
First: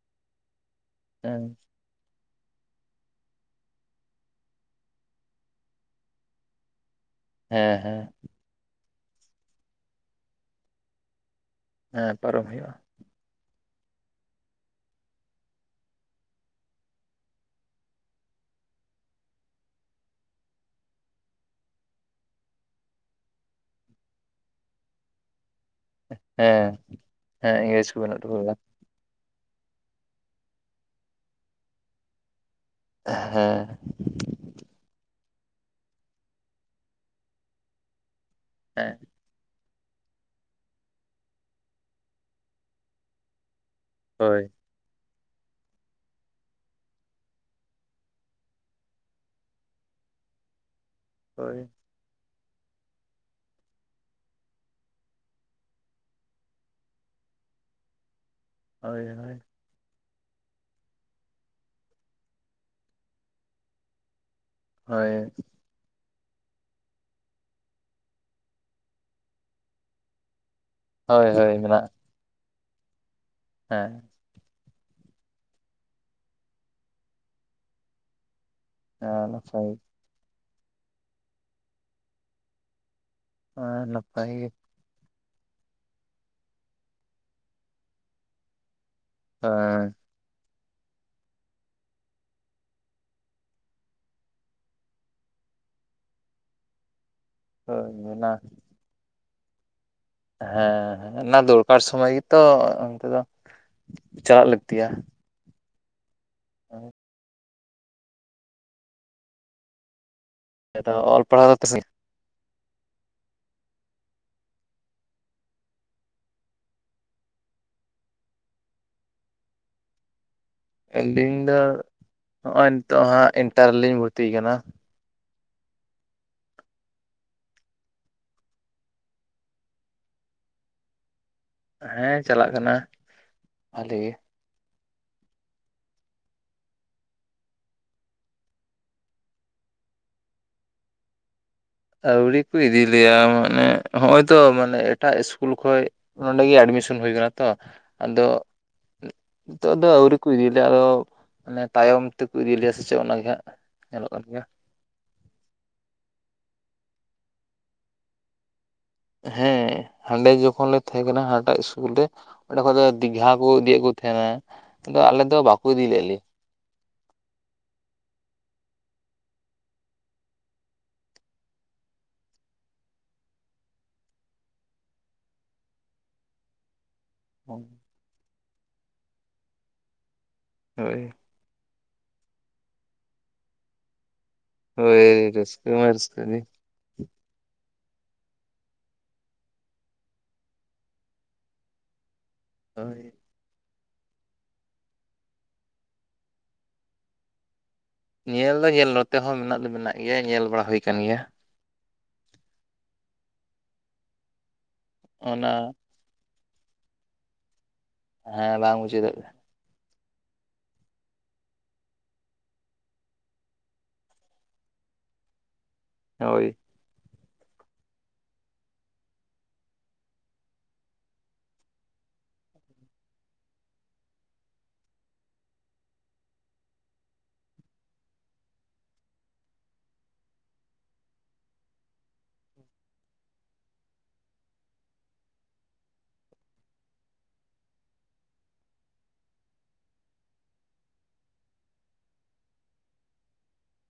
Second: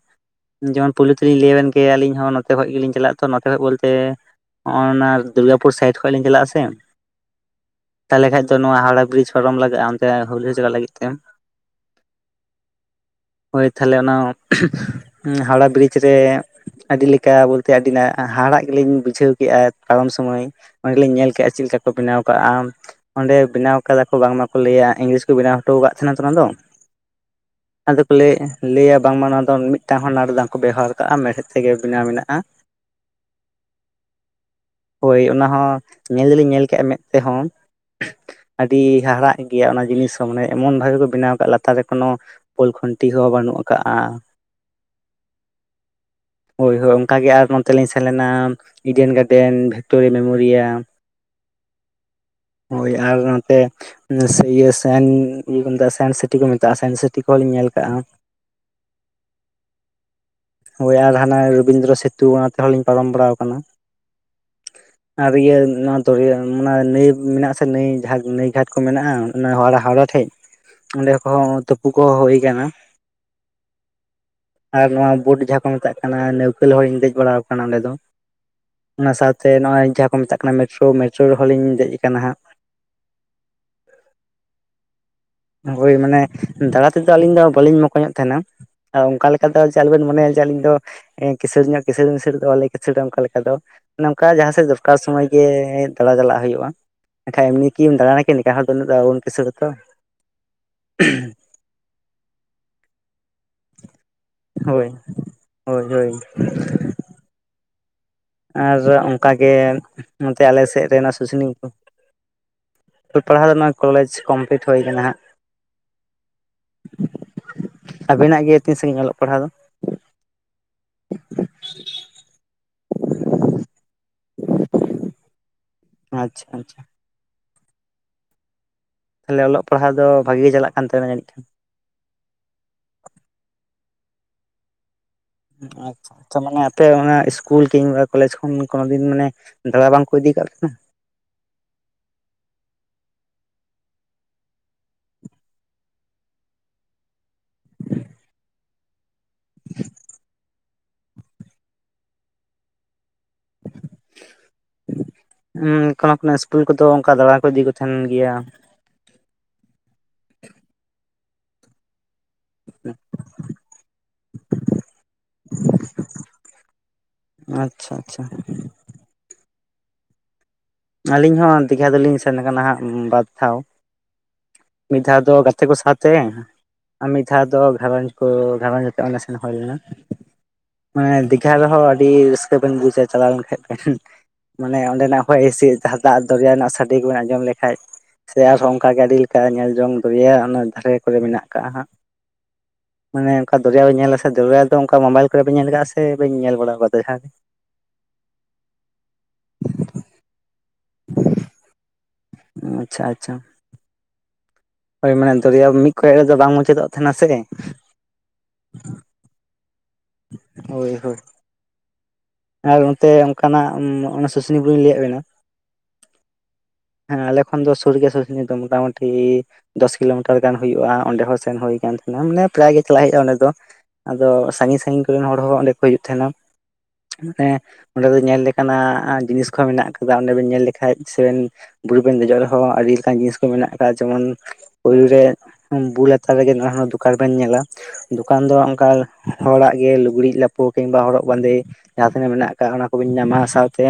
ᱡᱮᱢᱚᱱ ᱯᱩᱭᱞᱩ ᱛᱤ ᱞᱤᱧ ᱦᱮᱸ ᱞᱟᱹᱭ ᱟᱹᱵᱤᱱ ᱜᱮᱭᱟ ᱟᱞᱤᱧ ᱦᱚᱸ, ᱚᱛᱮ ᱠᱷᱚᱱ ᱜᱮᱞᱤᱧ ᱪᱟᱞᱟᱜ ᱛᱚ᱾ ᱵᱚᱞᱛᱮ ᱱᱚᱜᱼᱚᱭ ᱚᱱᱟ ᱫᱩᱨᱜᱟᱯᱩᱨ ᱥᱟᱭᱤᱰ ᱠᱷᱚᱡ ᱞᱤᱧ ᱪᱟᱞᱟᱜᱼᱟ ᱥᱮ ᱦᱮᱸ ᱦᱮᱸ ᱛᱟᱦᱚᱞᱮ ᱠᱷᱟᱱᱡ ᱫᱚ ᱱᱚᱣᱟ ᱦᱟᱣᱲᱟ ᱵᱨᱤᱡᱽ ᱯᱟᱨᱚᱢ ᱞᱟᱜᱟᱜᱼᱟ᱾ ᱚᱱᱛᱮ ᱦᱩᱜᱞᱤ ᱪᱟᱞᱟᱜ ᱞᱟᱹᱜᱤᱫ ᱛᱮ ᱦᱮᱸ ᱯᱟᱨᱚᱢ ᱦᱩᱭᱩᱜᱼᱟ᱾ ᱦᱳᱭ ᱛᱟᱦᱚᱞᱮ ᱚᱱᱟ ᱦᱟᱣᱲᱟ ᱵᱨᱤᱡᱽ ᱨᱮ ᱟᱹᱰᱤ ᱞᱮᱠᱟ ᱵᱚᱞᱛᱮ ᱟᱹᱰᱤᱱᱟᱜ ᱦᱟᱦᱟᱲᱟᱜ ᱜᱮᱞᱤᱧ ᱵᱩᱡᱷᱟᱹᱣ ᱠᱮᱜᱼᱟ᱾ ᱯᱟᱨᱚᱢ ᱥᱚᱢᱚᱭ ᱚᱸᱰᱮ ᱞᱤᱧ ᱧᱮᱞ ᱠᱮᱜᱼᱟ, ᱪᱮᱫ ᱞᱮᱠᱟ ᱠᱚ ᱵᱮᱱᱟᱣ ᱠᱟᱜᱼᱟ᱾ ᱚᱸᱰᱮ ᱵᱮᱱᱟᱣ ᱟᱠᱟᱫᱟ ᱠᱚ ᱵᱟᱝᱢᱟᱠᱚ ᱞᱟᱹᱭᱟ ᱤᱝᱞᱤᱥ ᱵᱮᱱᱟᱣ ᱦᱚᱴᱚ ᱟᱠᱟᱫ ᱛᱟᱦᱮᱱᱟ ᱚᱱᱟ ᱫᱚ, ᱦᱮᱸ ᱦᱮᱸ ᱤᱝᱨᱮᱡᱽ ᱟᱫᱚ ᱠᱚ ᱵᱮᱱᱟᱣ ᱦᱚᱴᱚ ᱞᱮᱫᱟ ᱞᱟᱹᱭᱟ ᱵᱟᱝᱢᱟ ᱱᱚᱣᱟ ᱫᱚ ᱢᱤᱫ ᱢᱤᱫᱴᱟᱝ ᱦᱚᱸ ᱱᱟᱲ ᱫᱟᱝ ᱠᱚ ᱵᱮᱣᱦᱟᱨ ᱠᱟᱜᱼᱟ, ᱢᱮᱲᱦᱮᱫ ᱛᱮᱜᱮ ᱵᱮᱱᱟᱣ ᱢᱮᱱᱟᱜᱼᱟ᱾ ᱦᱮᱸ ᱦᱳᱭ ᱚᱱᱟ ᱦᱚᱸ ᱧᱮᱞ ᱫᱚᱞᱤᱧ ᱧᱮᱜᱼᱟ ᱢᱮᱫ ᱛᱮᱦᱚᱸ ᱟᱹᱰᱤ ᱦᱮᱸ ᱦᱟᱦᱟᱲᱟᱜ ᱜᱮᱭᱟ ᱚᱱᱟ ᱡᱤᱱᱤᱥ ᱦᱚᱸ ᱢᱟᱱᱮ ᱮᱢᱚᱱ ᱵᱷᱟᱵᱮ ᱠᱚ ᱵᱮᱱᱟᱣ ᱟᱠᱟᱫ ᱞᱟᱛᱟᱨ ᱨᱮ ᱠᱳᱚᱱᱳ ᱵᱳᱚᱞ ᱠᱷᱩᱱᱴᱤ ᱦᱚᱸ ᱵᱟᱹᱱᱩᱜᱼᱟ᱾ ᱠᱟᱜᱼᱟ ᱦᱳᱭ ᱦᱳᱭ ᱦᱳᱭ ᱚᱱᱠᱟ ᱜᱮ ᱟᱨ ᱱᱚ ᱛᱮᱞᱤᱧ ᱥᱮᱱ ᱞᱮᱱᱟ ᱰᱤᱭᱟᱱ ᱜᱟᱨᱰᱮᱱ ᱵᱷᱤᱠᱴᱳᱨᱤᱭᱟ, ᱢᱮᱢᱳᱨᱤᱭᱟᱞ, ᱦᱳᱭ ᱦᱳᱭ ᱟᱨ ᱱᱚᱛᱮ ᱤᱭᱟᱹ ᱥᱟᱱ ᱤᱭᱟᱠᱚᱢᱮᱛᱟᱜᱼᱟ ᱢᱮᱛᱟᱜ ᱥᱟᱭᱮᱱᱥ ᱥᱤᱴᱤ ᱠᱚ ᱢᱮᱛᱟᱜᱼᱟ᱾ ᱥᱟᱭᱮᱱᱥ ᱥᱤᱴᱤ ᱠᱚᱦᱚᱸ ᱞᱤᱧ ᱧᱮᱞ ᱟᱠᱟᱜᱼᱟ᱾ ᱦᱳᱭ - ᱦᱳᱭ ᱦᱳᱭ ᱟᱨ ᱦᱟᱱᱟ ᱨᱚᱵᱤᱱᱫᱨᱚ ᱥᱮᱛᱩ ᱚᱱᱟ ᱛᱮᱦᱚᱸᱞᱤᱧ ᱯᱟᱨᱚᱢ ᱵᱟᱲᱟᱣ ᱟᱠᱟᱱᱟ᱾ ᱦᱳᱭ ᱟᱨ ᱤᱭᱟᱹ ᱱᱚ ᱫᱚᱨᱭᱟ ᱚᱱᱟ ᱱᱟᱹᱭ ᱢᱮᱱᱟᱜᱼᱟᱥᱮ ᱱᱟᱹᱭ ᱡᱟᱦᱟᱸ ᱱᱟᱹᱭ ᱜᱷᱟᱴ ᱠᱚ ᱢᱮᱱᱟᱜᱼᱟ᱾ ᱚᱱᱟ ᱦᱟᱣᱲᱟ ᱴᱷᱮᱡ ᱚᱸᱰᱮ ᱦᱳᱭ ᱦᱳᱭ ᱠᱚᱦᱚᱸ ᱛᱩᱯᱩ ᱢᱮᱱᱟᱜᱼᱟ ᱠᱚᱦᱚᱸ ᱦᱩᱭ ᱟᱠᱟᱱᱟ ᱾ ᱦᱮᱸ ᱾ ᱟᱨ ᱱᱚᱣᱟ ᱵᱚᱴ ᱡᱟᱦᱟᱸ ᱠᱚ ᱢᱮᱛᱟᱜ ᱠᱟᱱᱟ ᱱᱟᱹᱣᱠᱟᱹ ᱨᱮ ᱦᱚᱞᱤᱧ ᱫᱮᱡ ᱵᱟᱲᱟ ᱟᱠᱟᱱᱟ ᱚᱸᱰᱮ ᱫᱚ ᱾ ᱚᱱᱟ ᱥᱟᱶᱛᱮ ᱱᱟᱯᱟᱭ ᱱᱚᱜᱼᱚᱭ ᱡᱟᱦᱟᱸ ᱠᱚ ᱢᱮᱛᱟᱜ ᱠᱟᱱᱟ ᱢᱮᱴᱨᱳ, ᱢᱮᱴᱨᱳ ᱨᱮᱦᱚᱸ ᱞᱤᱧ ᱫᱮᱡ ᱟᱠᱟᱱᱟ ᱦᱟᱸᱜ ᱦᱚᱭ ᱱᱟᱯᱟᱭ ᱜᱮ ᱾ ᱦᱳᱭ ᱢᱟᱱᱮ ᱫᱟᱬᱟ ᱛᱮᱫᱚ ᱟᱹᱞᱤᱧ ᱫᱚ ᱵᱟᱹᱞᱤᱧ ᱢᱚᱠᱚᱧᱚᱜ ᱛᱟᱦᱮᱱᱟ, ᱟᱨ ᱚᱱᱠᱟ ᱞᱮᱠᱟ ᱫᱚ ᱦᱮᱸ ᱡᱮ ᱟᱞᱚᱵᱮᱱ ᱢᱚᱱᱮᱭᱟ ᱡᱮ ᱟᱹᱞᱤᱧ ᱫᱚ ᱠᱤᱥᱟᱹᱬ ᱧᱚᱜ ᱠᱤᱥᱟᱬ ᱢᱤᱥᱟᱹᱲ ᱫᱚ ᱵᱟᱞᱮ ᱠᱤᱥᱟᱹᱲᱟ ᱚᱱᱠᱟ ᱞᱮᱠᱟ ᱫᱚ ᱚᱱᱮ ᱚᱱᱠᱟ ᱡᱟᱦᱟᱸ ᱥᱮᱫ ᱫᱚᱨᱠᱟᱨ ᱥᱚᱢᱚᱭ ᱜᱮ ᱫᱟᱬᱟ ᱪᱟᱞᱟᱜ ᱦᱩᱭᱩᱜᱼᱟ, ᱮᱱᱠᱷᱟᱡ ᱮᱢᱱᱤ ᱦᱳᱭ ᱠᱤᱢ ᱫᱟᱬᱟᱱᱟ ᱚᱱᱟ ᱠᱤ ᱱᱮᱛᱟᱨ ᱦᱚᱲ ᱫᱚ ᱩᱱᱟᱹᱜ ᱫᱚ ᱵᱟᱵᱚᱱ ᱠᱤᱥᱟᱹᱬᱟ ᱛᱚ ᱾ ᱦᱮᱸ ᱦᱮᱸ ᱚᱱᱟ ᱫᱚᱨᱠᱟᱨ ᱥᱚᱢᱚᱭ ᱜᱮᱛᱚ ᱚᱱᱛᱮ ᱫᱚ ᱪᱟᱞᱟᱜ ᱞᱟᱹᱠᱛᱤᱭᱟ ᱦᱳᱭ ᱦᱳᱭ ᱦᱳᱭ [unintelligible] ᱟᱨ ᱚᱱᱠᱟᱜᱮ ᱱᱚᱛᱮ ᱟᱞᱮ ᱟᱫᱚ ᱥᱮᱫᱨᱮ ᱚᱞ ᱥᱩᱥᱩᱱᱤ ᱯᱟᱲᱦᱟᱣ ᱫᱚ ᱠᱚ ᱛᱤᱥ ᱚᱞᱚᱜ ᱯᱟᱲᱦᱟᱣ ᱫᱚ ᱚᱱᱟ ᱠᱚᱞᱮᱡᱽ ᱠᱚᱢᱯᱤᱞᱤᱴ ᱦᱩᱭ ᱠᱟᱱᱟ ᱦᱟᱸᱜ ᱾ ᱟᱵᱤᱱ ᱱᱟᱜ ᱜᱮ ᱛᱤᱱ ᱥᱟᱺᱜᱤᱧ ᱚᱞᱚᱜ ᱯᱟᱲᱦᱟᱣ ᱫᱚ? ᱟᱹᱞᱤᱧ ᱫᱚ ᱱᱚᱜᱼᱚᱭ ᱱᱤᱛᱚᱜ ᱦᱟᱸᱜ ᱤᱱᱴᱟᱨ ᱨᱮᱞᱤᱧ ᱵᱷᱚᱨᱛᱤ ᱠᱟᱱᱟ᱾ ᱟᱪᱪᱷᱟ ᱟᱪᱪᱷᱟ ᱛᱟᱦᱚᱞᱮ ᱚᱞᱚᱜ ᱯᱟᱲᱦᱟᱣ ᱫᱚ ᱵᱷᱟᱜᱮ ᱜᱮ ᱪᱟᱞᱟᱜ ᱠᱟᱱ ᱛᱟᱵᱤᱱᱟ ᱡᱟᱹᱱᱤᱡ ᱠᱷᱟᱱ? ᱦᱮᱸ ᱪᱟᱞᱟᱜ ᱠᱟᱱᱟ ᱵᱷᱟᱹᱞᱮ ᱜᱮ ᱟᱪᱪᱷᱟ ᱟᱪᱪᱷᱟ ᱢᱟᱱᱮ ᱟᱯᱮ ᱚᱱᱟ ᱤᱥᱠᱩᱞ ᱠᱤᱢᱵᱟ ᱠᱚᱞᱮᱡᱽ ᱠᱷᱚᱱ ᱠᱳᱱᱚ ᱫᱤᱱ ᱢᱟᱱᱮ ᱫᱟᱬᱟ ᱵᱟᱝᱠᱚ ᱤᱫᱤ ᱠᱟᱜ ᱯᱮ? [unintelligible] ᱟᱹᱣᱨᱤ ᱠᱚ ᱤᱫᱤᱞᱮᱭᱟ ᱢᱟᱱᱮ ᱦᱚᱜ ᱚᱭ ᱛᱚ ᱢᱟᱱᱮ ᱮᱴᱟᱜ ᱤᱥᱠᱩᱞ ᱠᱷᱚᱡ ᱱᱚᱰᱮᱜᱮ ᱮᱰᱢᱤᱥᱚᱱ ᱦᱩᱭ ᱠᱟᱱᱟ ᱛᱚ ᱟᱫᱚ ᱱᱤᱛᱚᱜ ᱫᱚ ᱟᱹᱣᱨᱤ ᱠᱚ ᱤᱫᱤ ᱞᱮᱭᱟ ᱟᱫᱚ ᱢᱟᱱᱮ ᱛᱟᱭᱚᱢ ᱛᱮᱠᱚ ᱤᱫᱤᱞᱮᱭᱟ ᱥᱮ ᱪᱮᱫ ᱚᱱᱟᱜᱮ ᱦᱟᱸᱜ [inaudible] ᱧᱮᱞᱚᱜ ᱠᱟᱱ ᱜᱮᱭᱟ ᱩ ᱠᱳᱱᱳ ᱠᱳᱱᱳ ᱤᱥᱠᱩᱞ ᱠᱚᱫᱚ ᱚᱱᱠᱟ ᱫᱟᱬᱟ ᱠᱚ ᱤᱫᱤ ᱠᱚ ᱛᱟᱦᱮᱱ ᱜᱮᱭᱟ ᱦᱮᱸ ᱦᱟᱸᱰᱮ ᱡᱚᱠᱷᱚᱱ ᱞᱮ ᱛᱟᱦᱮᱸ ᱠᱟᱱᱟ ᱦᱟᱱᱟᱴᱟᱜ ᱤᱥᱠᱩᱞ ᱨᱮ ᱚᱸᱰᱮ ᱠᱷᱚᱡ ᱫᱚ ᱫᱤᱜᱷᱟ ᱠᱚ ᱤᱫᱤᱭᱮᱫ ᱠᱚ ᱛᱟᱦᱮᱸᱱᱟ ᱟᱫᱚ ᱟᱞᱮᱫ ᱫᱚ ᱵᱟᱠᱚ ᱤᱫᱤ ᱞᱮᱫ ᱞᱮᱭᱟ ᱟᱪᱪᱷᱟ ᱟᱪᱪᱷᱟ [inaudible] ᱟᱞᱤᱧ ᱦᱚᱸ ᱫᱤᱜᱷᱟ ᱫᱚᱞᱤᱧ ᱥᱮᱱ ᱠᱟᱱᱟ ᱦᱟᱸᱜ ᱵᱟᱨ ᱫᱷᱟᱣ ᱢᱤᱫ ᱫᱷᱟᱣ ᱫᱚ ᱜᱟᱛᱮ ᱠᱚ ᱥᱟᱣᱛᱮ ᱟᱨ ᱢᱤᱫ ᱫᱷᱟᱣ ᱫᱚ ᱜᱷᱟᱸᱨᱚᱸᱧᱡᱽ ᱠᱚ ᱜᱷᱟᱨᱚᱸᱡᱽ ᱟᱛᱮ ᱚᱸᱰᱮ ᱥᱮᱱ ᱦᱳᱭ ᱞᱮᱱᱟ, ᱦᱳᱭ ᱢᱟᱱᱮ ᱫᱤ ᱜᱷᱟ ᱨᱮᱦᱚᱸ ᱟᱹᱰᱤ ᱨᱟᱹᱥᱠᱟᱹ ᱵᱤᱱ ᱵᱩᱡᱟ ᱪᱟᱞᱟᱣ ᱞᱮᱱ ᱠᱷᱟᱡ ᱵᱤᱱ, ᱢᱟᱱᱮ ᱦᱳᱭ ᱚᱸᱰᱮᱱᱟᱜ ᱦᱚᱭ ᱦᱤᱥᱤ ᱨᱟᱹᱥᱠᱟᱹ ᱢᱟ [unintelligible] ᱨᱟᱹᱥᱠᱟᱹ ᱫᱟᱜ ᱜᱮ ᱫᱚᱨᱭᱟ ᱨᱮᱱᱟᱜ ᱥᱟᱰᱮ ᱠᱚ ᱵᱮᱱ ᱟᱸᱡᱚᱢ ᱞᱮᱠᱟᱡ ᱥᱮ ᱟᱨᱦᱚᱸ ᱚᱱᱠᱟ ᱜᱮ ᱟᱹᱰᱤ ᱞᱮᱠᱟ ᱧᱮᱞ ᱡᱚᱝ ᱫᱚᱨᱭᱟ ᱚᱱᱟ ᱫᱷᱟᱨᱮ ᱠᱚᱨᱮ ᱢᱮᱱᱟᱜ ᱠᱟᱜᱼᱟ ᱦᱟᱸᱜ, ᱦᱳᱭ ᱢᱟᱱᱮ ᱚᱱᱠᱟ ᱫᱚᱨᱭᱟ ᱵᱮᱱ ᱧᱮᱞᱟ ᱥᱮ ᱫᱚᱨᱭᱟ ᱫᱚ ᱚᱱᱠᱟ ᱢᱳᱵᱟᱭᱤᱞ ᱠᱚᱨᱮ ᱵᱤᱱ ᱧᱮᱞ ᱠᱟᱜᱼᱟ ᱥᱮ ᱵᱤᱱ ᱧᱮᱞ ᱵᱟᱲᱟ ᱟᱠᱟᱣᱫᱟ ᱡᱟᱦᱟᱸ ᱨᱮ ᱧᱮᱞ ᱫᱚ ᱧᱮᱞ ᱱᱚᱛᱮ ᱦᱚᱸ ᱢᱮᱱᱟᱜ ᱫᱚ ᱢᱮᱱᱟᱜ ᱜᱮᱭᱟ ᱧᱮᱞ ᱵᱟᱲᱟ ᱦᱩᱭ ᱠᱟᱱ ᱜᱮᱭᱟ ᱟᱪᱪᱷᱟ ᱟᱪᱪᱷᱟ ᱦᱳᱭ ᱢᱟᱱᱮ ᱚᱱᱟ ᱫᱚᱨᱭᱟ ᱢᱤᱫ ᱠᱚᱭᱚᱜ ᱨᱮᱫᱚ ᱵᱟᱝ ᱢᱩᱪᱟᱹᱫᱚᱜ ᱛᱟᱦᱮᱱᱟ ᱥᱮ ᱦᱮᱸ ᱵᱟᱝ ᱢᱩᱪᱟᱹᱫᱚᱜ ᱜᱮ ᱦᱳᱭ ᱦᱳᱭ ᱟᱨ ᱚᱱᱛᱮ ᱚᱱᱠᱟᱱᱟᱜ ᱚᱱᱟ ᱥᱩᱥᱩᱱᱤ ᱵᱩᱨᱩᱧ ᱞᱟᱹᱭᱟᱫ ᱵᱤᱱᱟ, ᱦᱳᱭ ᱾ ᱦᱮᱸ ᱟᱞᱮ ᱠᱷᱚᱱ ᱫᱚ ᱥᱩᱨ ᱜᱮᱭᱟ ᱥᱩᱥᱩᱱᱤ ᱫᱚ ᱢᱚᱴᱟᱢᱩᱴᱤ ᱫᱚᱥ ᱠᱤᱞᱳᱢᱤᱴᱟᱨ ᱜᱟᱱ ᱦᱩᱭᱩᱜᱼᱟ ᱚᱸᱰᱮ ᱦᱚᱸ ᱥᱮᱱ ᱦᱩᱭ ᱠᱟᱱ ᱛᱟᱦᱮᱱᱟ ᱢᱟᱱᱮ ᱯᱨᱟᱭ ᱜᱮ ᱪᱟᱞᱟᱜ ᱦᱩᱭᱩᱜᱼᱟ ᱚᱸᱰᱮ ᱫᱚ ᱟᱫᱚ ᱥᱟᱺᱜᱤᱧ ᱥᱟᱺᱜᱤᱧ ᱠᱚᱨᱤᱱ ᱦᱚᱲ ᱦᱚᱸ ᱚᱸᱰᱮ ᱠᱚ ᱦᱤᱡᱩᱜ ᱛᱟᱦᱮᱱᱟ। [unintelligible] ᱚᱸᱰᱮ ᱫᱚ ᱧᱮᱞ ᱞᱮᱠᱟᱱᱟᱼᱜ ᱡᱤᱱᱤᱥ ᱠᱚᱦᱚᱸ ᱢᱮᱱᱟᱜ ᱠᱟᱫᱟ᱾ ᱚᱸᱰᱮ ᱵᱮᱱ ᱧᱮᱞ ᱞᱮᱠᱷᱟᱡ ᱥᱮᱵᱮᱱ ᱵᱩᱨᱩᱵᱮᱱ ᱫᱮᱡᱚᱜ ᱨᱮᱦᱚᱸ ᱟᱹᱰᱤ ᱞᱮᱠᱟᱱ ᱡᱤᱱᱤᱥ ᱠᱚ ᱢᱮᱱᱟᱜ ᱟᱠᱟᱫ ᱡᱮᱢᱚᱱ ᱯᱩᱭᱞᱳ ᱨᱮ ᱵᱩ ᱞᱟᱛᱟᱨ ᱨᱮᱜᱮ ᱱᱟᱣᱟ ᱦᱚᱸ ᱫᱚᱠᱟᱱ ᱵᱮᱱ ᱧᱮᱞᱟ᱾ ᱫᱚᱠᱟᱱ ᱫᱚ ᱚᱱᱠᱟ ᱦᱚᱲᱟᱜ ᱜᱮ ᱞᱩᱜᱽᱲᱤᱡ ᱞᱟᱯᱚ ᱠᱤᱢᱵᱟ ᱦᱚᱨᱚᱜ ᱵᱟᱸᱫᱮ ᱡᱟᱦᱟᱸ ᱛᱤᱱᱟᱹᱜ ᱢᱮᱱᱟᱜ ᱟᱠᱟᱜ ᱚᱱᱟ ᱠᱚᱵᱤᱱ ᱧᱟᱢᱟ ᱥᱟᱶᱛᱮ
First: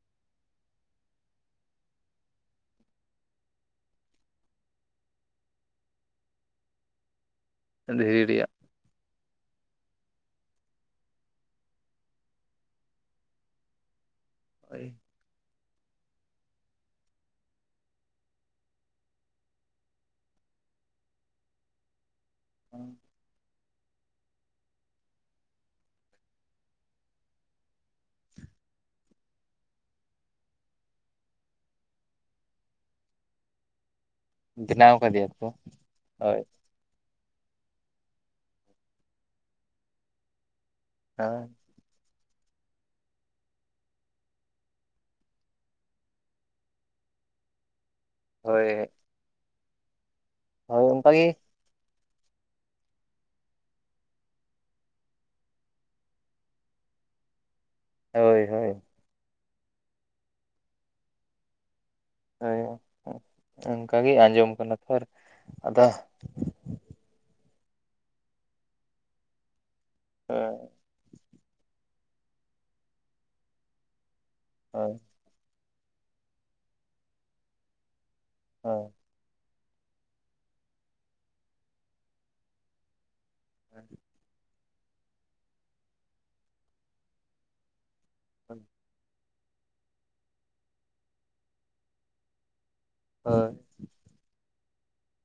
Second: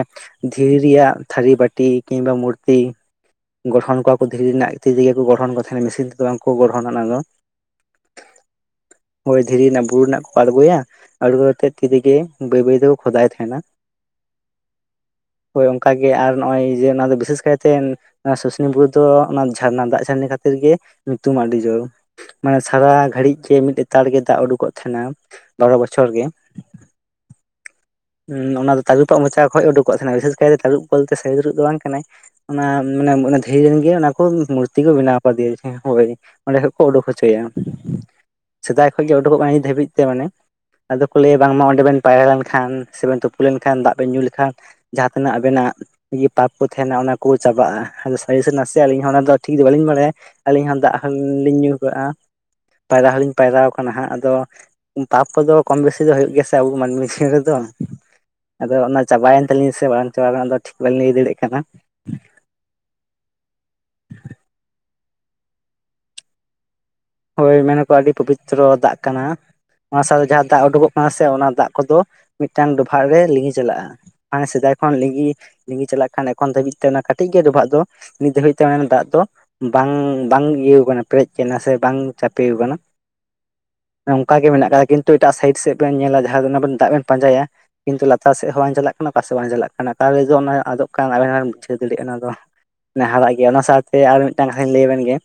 ᱫᱷᱤᱨᱤ ᱨᱮᱭᱟᱼᱜ ᱛᱷᱟᱹᱨᱤ, ᱵᱟᱹᱴᱤ, ᱠᱤᱝᱵᱟ ᱢᱩᱨᱛᱤ᱾ ᱜᱚᱲᱦᱚᱱ ᱠᱚᱣᱟ ᱠᱚ ᱫᱷᱤᱨᱤ ᱨᱮᱱᱟᱜ ᱤᱛᱤ ᱛᱮᱜᱮ ᱠᱚ ᱜᱚᱲᱦᱚᱱ ᱠᱚ ᱛᱟᱦᱮᱸᱱᱟ᱾ ᱢᱮᱹᱥᱤᱱ ᱛᱮᱫᱚ ᱵᱟᱝᱠᱚ ᱜᱚᱲᱦᱚᱱᱟ ᱚᱱᱟ ᱫᱚ᱾ ᱫᱷᱤᱨᱤ ᱨᱮᱭᱟᱜ᱾ ᱦᱳᱭ ᱫᱷᱤᱨᱤ ᱨᱮᱱᱟᱜ ᱵᱩᱨᱩ ᱨᱮᱱᱟᱜ ᱠᱚ ᱟᱬᱜᱚᱭᱟ᱾ ᱟᱬᱜᱚᱠᱟᱛᱮᱫ ᱛᱤᱨᱤᱮ ᱵᱟᱹᱭ ᱵᱟᱹᱭ ᱫᱚ ᱠᱷᱚᱫᱟᱭ ᱛᱟᱦᱮᱱᱟ᱾ ᱦᱳᱭ ᱦᱳᱭ ᱚᱱᱠᱟ ᱜᱮ ᱟᱨ ᱱᱚᱜᱼᱚᱭ ᱡᱮ ᱚᱱᱟ ᱫᱚ ᱵᱤᱥᱮᱥ ᱠᱟᱭᱛᱮ ᱚᱱᱟ ᱥᱩᱥᱱᱤ ᱵᱩᱨᱩ ᱫᱚ ᱚᱱᱟ ᱡᱷᱟᱨᱱᱟ ᱫᱟᱜ ᱡᱷᱟᱹᱨᱱᱤ ᱠᱷᱟᱹᱛᱤᱨ ᱜᱮ ᱧᱩᱛᱩᱢᱟ ᱟᱹᱰᱤ ᱡᱳᱨ᱾ ᱢᱟᱱᱮ ᱥᱟᱨᱟ ᱜᱷᱟᱹᱲᱤᱡ ᱜᱮ ᱢᱤᱫ ᱞᱮᱛᱟᱲ ᱜᱮ ᱫᱟᱜ ᱩᱰᱩᱠᱚᱜ ᱛᱟᱦᱮᱱᱟᱺ ᱵᱟᱨᱚ ᱵᱚᱪᱷᱚᱨ ᱜᱮ᱾ ᱦᱸ ᱚᱱᱟ ᱫᱚ ᱛᱟᱹᱨᱩᱵᱟᱜ ᱢᱚᱪᱟ ᱠᱷᱚᱡ ᱩᱰᱩᱠᱚᱜ ᱛᱟᱦᱮᱱᱟ᱾ ᱵᱤᱥᱮᱥ ᱠᱟᱭᱛᱮ ᱛᱟᱹᱨᱩᱵ ᱵᱚᱞᱛᱮ ᱥᱟᱹᱨᱤ ᱛᱟᱹᱨᱩᱵ ᱫᱚ ᱵᱟᱝ ᱠᱟᱱᱟᱭ᱾ ᱚᱱᱟ ᱢᱟᱱᱮ ᱫᱷᱤᱨᱤ ᱨᱮᱱ ᱜᱮ ᱚᱱᱟ ᱠᱚ ᱢᱩᱨᱛᱤ ᱠᱚ ᱵᱮᱱᱟᱣ ᱠᱟᱫᱮᱭᱟ ᱠᱚ ᱟᱠᱟᱫᱮᱭᱟ᱾ ᱦᱳᱭ ᱚᱸᱰᱮ ᱳᱰᱳᱠ ᱦᱚᱪᱚᱭᱟ᱾ ᱥᱮᱫᱟᱭ ᱠᱷᱚᱱ ᱜᱮ ᱳᱰᱳᱠᱚᱜ ᱠᱟᱱᱟ ᱱᱤᱛ ᱫᱷᱟᱹᱵᱤᱡ ᱛᱮ ᱢᱟᱱᱮ᱾ ᱟᱫᱚ ᱠᱚ ᱞᱟᱹᱭᱟ ᱦᱳᱭ ᱵᱟᱝᱢᱟ ᱚᱸᱰᱮ ᱵᱮᱱ ᱯᱟᱭᱨᱟ ᱞᱮᱱᱠᱷᱟᱱ ᱥᱮ ᱵᱮᱱ ᱛᱩᱯᱩ ᱞᱮᱱᱠᱷᱟᱱ, ᱫᱟᱜ ᱵᱮᱱ ᱧᱩ ᱞᱮᱠᱷᱟᱱ ᱡᱟᱦᱟᱸᱛᱤᱱᱟᱹᱜ ᱟᱵᱮᱱᱟᱜ ᱤᱭᱟᱹ ᱯᱟᱯ ᱠᱚ ᱛᱟᱦᱮᱱᱟ ᱚᱱᱟ ᱠᱚ ᱪᱟᱵᱟᱜ-ᱟ᱾ [unintelligible] ᱥᱟᱨᱤ ᱥᱮ ᱱᱟᱥᱮ ᱟᱹᱞᱤᱧ ᱦᱚᱸ ᱚᱱᱟ ᱫᱚ ᱴᱷᱤᱠ ᱫᱚ ᱵᱟᱹᱞᱤᱧ ᱵᱟᱲᱟᱭᱟ, ᱟᱹᱞᱤᱧ ᱦᱚᱸ ᱦᱳᱭ ᱫᱟᱜ ᱦᱚᱸ ᱚᱱᱠᱟᱜᱮ ᱞᱤᱧ ᱧᱩ ᱠᱟᱜ-ᱟ᱾ ᱯᱟᱭᱨᱟ ᱦᱚᱞᱤᱧ ᱯᱟᱭᱨᱟᱣ ᱠᱟᱱᱟ ᱦᱟᱸᱜ ᱟᱫᱚ᱾ ᱯᱟᱯ ᱠᱚᱫᱚ ᱠᱚᱢ ᱵᱤᱥᱤ ᱫᱚ ᱦᱩᱭᱩᱜ ᱜᱮᱭᱟ ᱥᱮ ᱟᱵᱚ ᱢᱟᱹᱱᱢᱤ ᱡᱤᱭᱚᱱ ᱨᱮᱫᱚ᱾ ᱫᱚ, ᱦᱳᱭ ᱦᱳᱭ ᱟᱫᱚ ᱚᱱᱟ ᱪᱟᱵᱟᱭᱮᱱ ᱛᱟᱹᱟᱞᱤᱧᱟ ᱥᱮ ᱵᱟᱝ ᱪᱟᱵᱟ ᱞᱮᱱᱟ, ᱚᱱᱟ ᱫᱚ ᱴᱷᱤᱠ ᱵᱟᱹᱞᱤᱧ ᱟᱹᱭ ᱫᱟᱲᱮᱭᱟᱜ ᱠᱟᱱᱟ᱾ ᱦᱳᱭ, ᱚᱜᱠᱟᱜᱮ ᱟᱸᱡᱚᱢ ᱠᱟᱱᱟ ᱯᱚᱨ ᱟᱫᱚ ᱦᱳᱭ, ᱢᱮᱱᱟᱠᱚ ᱟᱹᱰᱤ ᱯᱚᱵᱤᱛᱨᱚ ᱫᱟᱜ ᱠᱟᱱᱟ, ᱚᱱᱟ ᱥᱟᱶᱛᱮ ᱡᱟᱦᱟᱸ ᱫᱟᱜ ᱦᱳᱭ ᱳᱰᱳᱠᱚᱜ ᱠᱟᱱᱟ ᱥᱮ, ᱚᱱᱟ ᱫᱟᱜ ᱠᱚᱫᱚ ᱢᱤᱫᱴᱟᱝ ᱰᱚᱵᱷᱟᱜ ᱨᱮ ᱞᱤᱸᱜᱤ ᱪᱟᱞᱟᱜ-ᱟ ᱦᱟᱱᱮ ᱥᱮᱫᱟᱭ ᱦᱳᱭ ᱠᱷᱚᱱ ᱞᱤᱸᱜᱤ ᱞᱤᱸᱜᱤ ᱪᱟᱞᱟᱜ ᱠᱟᱱ ᱮᱠᱷᱚᱱ ᱫᱷᱟᱹᱵᱤᱡ ᱛᱮ ᱚᱱᱟ ᱠᱟᱹᱴᱤᱡ ᱜᱮᱭᱟ ᱰᱚᱵᱷᱟᱜ ᱫᱚ ᱱᱤᱛ ᱫᱷᱟᱹᱵᱤᱡ ᱛᱮ ᱚᱱᱟ ᱦᱳᱭ ᱫᱟᱜ ᱫᱚ ᱵᱟᱝ ᱵᱟᱝ ᱤᱭᱟᱹᱣ ᱠᱟᱱᱟ ᱯᱮᱨᱮᱡ ᱠᱟᱱᱟ ᱥᱮ ᱵᱟᱝ ᱪᱟᱯᱮᱣ ᱠᱟᱱᱟ᱾ ᱚᱝᱠᱟᱜᱮ ᱢᱮᱱᱟᱜ ᱠᱟᱫᱟ᱾ ᱠᱤᱱᱛᱩ ᱮᱴᱟᱜ ᱥᱟᱭᱤᱰ ᱥᱮᱫ ᱵᱮᱱ ᱧᱮᱞᱟ ᱡᱟᱦᱟᱸ ᱫᱚ ᱚᱱᱟ ᱵᱮᱱ ᱫᱟᱜ ᱵᱮᱱ ᱯᱟᱸᱡᱟᱭᱟ ᱠᱤᱱᱛᱩ ᱞᱟᱛᱟᱨ ᱥᱮᱫ ᱦᱚᱸ ᱵᱟᱝ ᱪᱟᱞᱟᱜ ᱠᱟᱱᱟ ᱚᱠᱟ ᱥᱮᱫ ᱵᱟᱝ ᱪᱟᱞᱟᱜ ᱠᱟᱱᱟ᱾ ᱚᱠᱟᱨᱮ ᱡᱮ ᱚᱱᱟ ᱟᱫᱚᱜ ᱠᱟᱱ ᱟᱞᱟᱝ ᱦᱚᱸ ᱵᱟᱞᱟᱝ ᱵᱩᱡᱷᱟᱹᱣ ᱫᱟᱲᱮᱭᱟᱜ ᱠᱟᱱᱟ ᱚᱱᱟ ᱫᱚ᱾ ᱱᱮ ᱦᱟᱨᱟᱜ ᱦᱳᱭ ᱜᱮᱭᱟ ᱚᱱᱟ ᱥᱟᱶᱛᱮ ᱟᱨ ᱢᱤᱫᱴᱟᱱ ᱠᱟᱛᱷᱟᱧ ᱞᱟᱹᱭ ᱟᱵᱮᱱ ᱜᱮ᱾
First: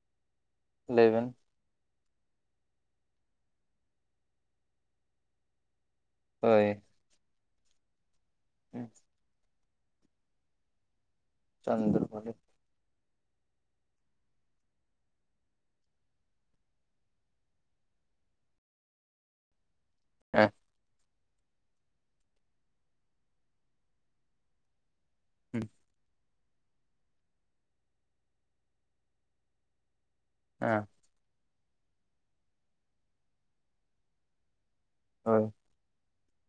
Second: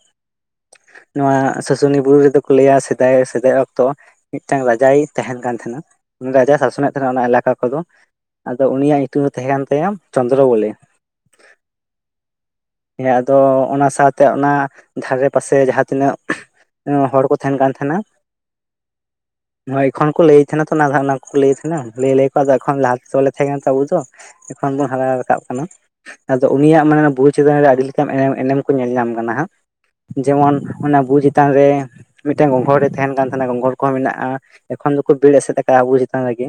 ᱞᱟᱹᱭ ᱵᱮᱱ [unintelligible] ᱥᱩᱱᱤ ᱵᱩᱨᱩ ᱨᱮᱫᱚ ᱠᱚ ᱞᱟᱹᱭᱟ ᱥᱮᱫᱟᱭ ᱥᱮᱫᱟᱭ ᱚᱠᱛᱚ ᱢᱤᱫᱴᱟᱝ ᱨᱟᱡᱟᱭ ᱛᱟᱦᱮᱱ ᱠᱟᱱ ᱛᱟᱦᱮᱱᱟ᱾ ᱩᱱᱤ ᱨᱟᱡᱟᱭ ᱦᱳᱭ ᱥᱟᱥᱚᱱᱮᱫ ᱛᱟᱦᱮᱱᱟ ᱚᱱᱟ ᱮᱞᱟᱠᱟ ᱠᱚᱫᱚ, ᱟᱫᱚ ᱩᱱᱤᱭᱟᱜ ᱧᱩᱛᱩᱢ ᱫᱚ ᱛᱟᱦᱮᱸ ᱠᱟᱱ ᱛᱟᱭᱟ ᱪᱚᱱᱫᱨᱚ ᱵᱚᱞᱮ᱾ ᱪᱚᱱᱫᱨᱚ ᱵᱚᱞᱮ᱾ ᱦᱮᱸ ᱟᱫᱚ ᱚᱱᱟ ᱥᱟᱶᱛᱮ ᱚᱱᱟ ᱫᱷᱟᱨᱮ ᱯᱟᱥᱮ ᱡᱟᱦᱟᱸ ᱛᱤᱱᱟᱹᱜ᱾ ᱦᱚᱲ ᱠᱚ ᱛᱟᱦᱮᱱ ᱠᱟᱱ ᱛᱟᱦᱮᱱᱟ, [unintelligible] ᱮᱠᱷᱚᱱ ᱠᱚ ᱞᱟᱹᱭ ᱦᱮᱸ ᱛᱟᱦᱮᱱᱟ᱾ ᱚᱱᱟ ᱫᱷᱟᱨᱚᱱᱟ ᱠᱚ ᱞᱟᱹᱭ ᱛᱟᱸᱦᱮᱱᱟ, ᱞᱟᱹᱭ ᱞᱟᱹᱭ ᱠᱚ ᱟᱫᱚ ᱮᱠᱷᱚᱱ ᱞᱟᱦᱟᱛᱮ ᱵᱟᱞᱮ ᱛᱟᱦᱮᱸ ᱠᱟᱱᱟ ᱛᱚ ᱟᱵᱚᱫᱚ᱾ ᱮᱠᱷᱚᱱ ᱵᱚᱱ ᱦᱟᱨᱟ ᱨᱟᱠᱟᱵ ᱠᱟᱱᱟ ᱟᱫᱚ ᱩᱱᱤᱭᱟᱜ ᱢᱟᱱᱮ ᱵᱩᱡᱽ᱾ ᱪᱮᱛᱟᱱ ᱨᱮ ᱟᱹᱰᱤ ᱞᱮᱠᱟᱱ ᱮᱱᱮᱢ ᱮᱱᱮᱢ ᱠᱚ ᱧᱮᱞ ᱧᱟᱢ ᱠᱟᱱᱟ ᱦᱟᱸᱜ᱾ ᱡᱮᱢᱚᱱ ᱦᱮᱸ ᱚᱱᱟ ᱵᱩᱡᱽ ᱪᱮᱛᱟᱱ ᱨᱮ ᱢᱤᱫᱴᱟᱝ ᱜᱚᱜᱚ ᱦᱚᱲᱮ ᱛᱟᱦᱮᱱ ᱠᱟᱱ ᱛᱟᱦᱮᱱᱟ, ᱜᱚᱸᱜᱷᱚᱲ ᱠᱚᱦᱚᱸ ᱢᱮᱱᱟᱜ-ᱟ᱾ ᱮᱠᱷᱚᱱ ᱫᱚᱠᱚ ᱫᱟᱹᱲ ᱦᱳᱭ ᱮᱥᱮᱫ ᱟᱠᱟ ᱟᱵᱚ ᱪᱮᱛᱟᱱ ᱨᱮ ᱜᱮ,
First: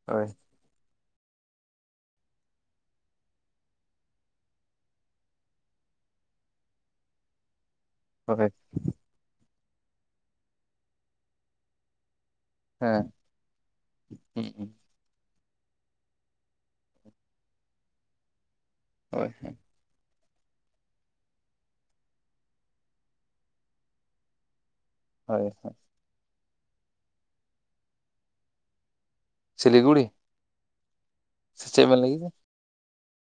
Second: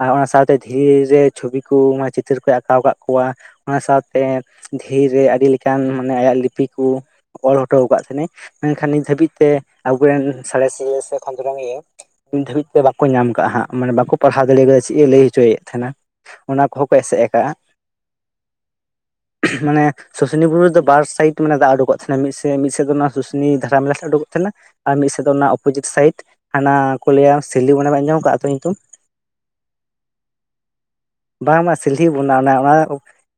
ᱟᱨ ᱱᱚᱜ-ᱚᱱᱟ ᱦᱳᱭ ᱥᱟ ᱫᱷᱤᱨᱤᱮ ᱪᱷᱚᱵᱤ ᱠᱩ ᱢᱟ ᱪᱤᱛᱟᱹᱨ ᱠᱚᱭ ᱟᱸᱠᱟᱣ ᱟᱠᱟᱜ ᱠᱚᱣᱟ ᱚᱱᱟ ᱥᱟᱶᱛᱮ ᱫᱷᱤᱨ ᱨᱮ ᱟᱹᱰᱤ ᱞᱮᱠᱟᱱ ᱢᱟᱱᱮ ᱟᱭᱟᱜ ᱞᱤᱯᱤ ᱠᱩ ᱚᱞ ᱦᱚᱴᱚ ᱟᱠᱟᱫ ᱦᱳᱭ ᱢᱮᱱᱠᱷᱟᱱ ᱱᱤᱛ ᱫᱷᱟᱹᱵᱤᱡ ᱛᱮ ᱟᱵᱚᱨᱮᱱ ᱥᱟᱬᱮᱥᱤᱭᱟᱹ ᱥᱮ ᱠᱷᱚᱸᱫᱽᱨᱚᱱᱤᱭᱟᱹ ᱱᱤᱛ ᱫᱷᱟᱹᱵᱤᱡ ᱛᱮ ᱵᱟᱠᱚ ᱦᱮᱸ ᱧᱟᱢ ᱠᱟᱜ-ᱟ ᱦᱟᱸᱜ ᱢᱟᱱᱮ ᱵᱟᱠᱚ ᱯᱟᱲᱦᱟᱣ ᱫᱟᱲᱮᱭᱟᱠᱟᱫᱟ ᱪᱤ ᱪᱮᱫ-ᱮ ᱞᱟᱹᱭ ᱦᱚᱪᱚᱭᱮᱫ ᱛᱟᱦᱮᱱᱟ? ᱚᱱᱟ ᱠᱚᱦᱚᱸ ᱠᱚ ᱮᱥᱮᱫ ᱟᱠᱟᱜ-ᱟ᱾ ᱦᱳᱭ ᱦᱳᱭ᱾ ᱢᱟᱱᱮ ᱥᱩᱥᱩᱱᱤ ᱵᱩᱨᱩ ᱨᱮᱫᱚ ᱵᱟᱨ ᱥᱟᱭᱤᱴ ᱢᱟᱱᱮ ᱫᱟᱜ ᱩᱰᱩᱠᱚᱜ ᱛᱟᱦᱮᱱᱟ᱾ ᱢᱤᱫ ᱥᱮ ᱢᱤᱫ ᱥᱮᱫ ᱫᱚ ᱚᱱᱟ ᱥᱩᱥᱩᱱᱤ ᱫᱷᱟᱨᱟ ᱢᱮᱞᱟ ᱥᱮᱫ ᱩᱰᱩᱠᱚᱜ ᱛᱟᱦᱮᱱᱟ ᱟᱨ ᱢᱤᱫ ᱥᱮᱫ ᱫᱚ ᱦᱳᱭ ᱚᱱᱟ ᱚᱯᱳᱡᱤᱛ ᱥᱟᱭᱤᱫ ᱦᱟᱱᱟ ᱠᱚ ᱞᱟᱹᱭᱟ ᱥᱤᱞᱤ ᱚᱱᱟ ᱵᱮᱱ ᱟᱸᱡᱚᱢ ᱠᱟᱜ-ᱟ ᱚᱛᱩ ᱧᱩᱛᱩᱢ? ᱥᱤᱞᱤᱜᱩᱲᱤ? ᱥᱮ ᱵᱟᱝ-ᱵᱟᱝ ᱪᱮᱫ ᱵᱮᱱ ᱥᱤᱞᱦᱤ ᱞᱟᱹᱭ ᱠᱮᱫᱟ ᱵᱚᱱᱟ ᱚᱱᱟ ᱚᱱᱟ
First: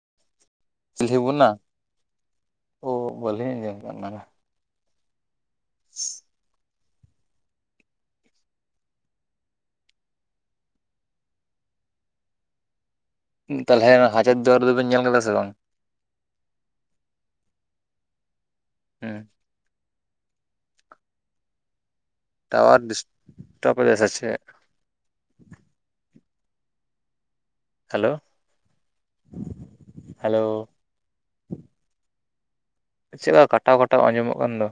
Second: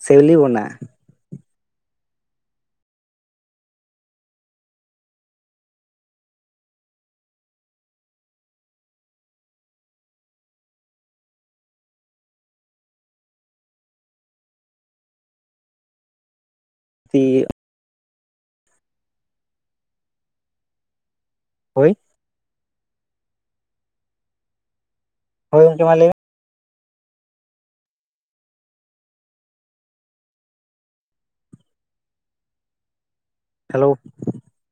ᱥᱤᱣᱞᱤ ᱵᱚᱱᱟ ᱾ ᱥᱤᱞᱤᱵᱚᱱᱟ ᱳ ᱵᱟᱹᱞᱤᱧ ᱟᱡᱚᱢ ᱚᱱᱟᱢᱟ᱾ [inaudible] ᱛᱟᱦᱞᱮ ᱦᱟᱡᱟᱨ ᱫᱚᱨ ᱫᱚ ᱵᱮᱱ ᱧᱮᱞ ᱠᱟᱫᱟ ᱥᱮ ᱵᱟᱝ? ᱛᱤᱭᱟᱹᱜ, ᱦᱩᱸ, ᱦᱳᱭ, ᱴᱟᱣᱟᱨ ᱰᱤᱥᱴᱚᱯ [unintelligible] ᱥᱮ ᱪᱮᱜ? ᱦᱚᱭ ᱜᱚᱢᱠᱮ ᱢᱟ ᱞᱟᱹᱭ ᱦᱮᱞᱳ, ᱦᱮᱞᱳ᱾ ᱪᱮᱫᱟᱜ ᱠᱟᱴᱟᱣ ᱦᱮᱞᱳ ᱠᱟᱴᱟᱣ ᱟᱡᱚᱢᱚᱜ ᱠᱟᱱ ᱫᱚ᱾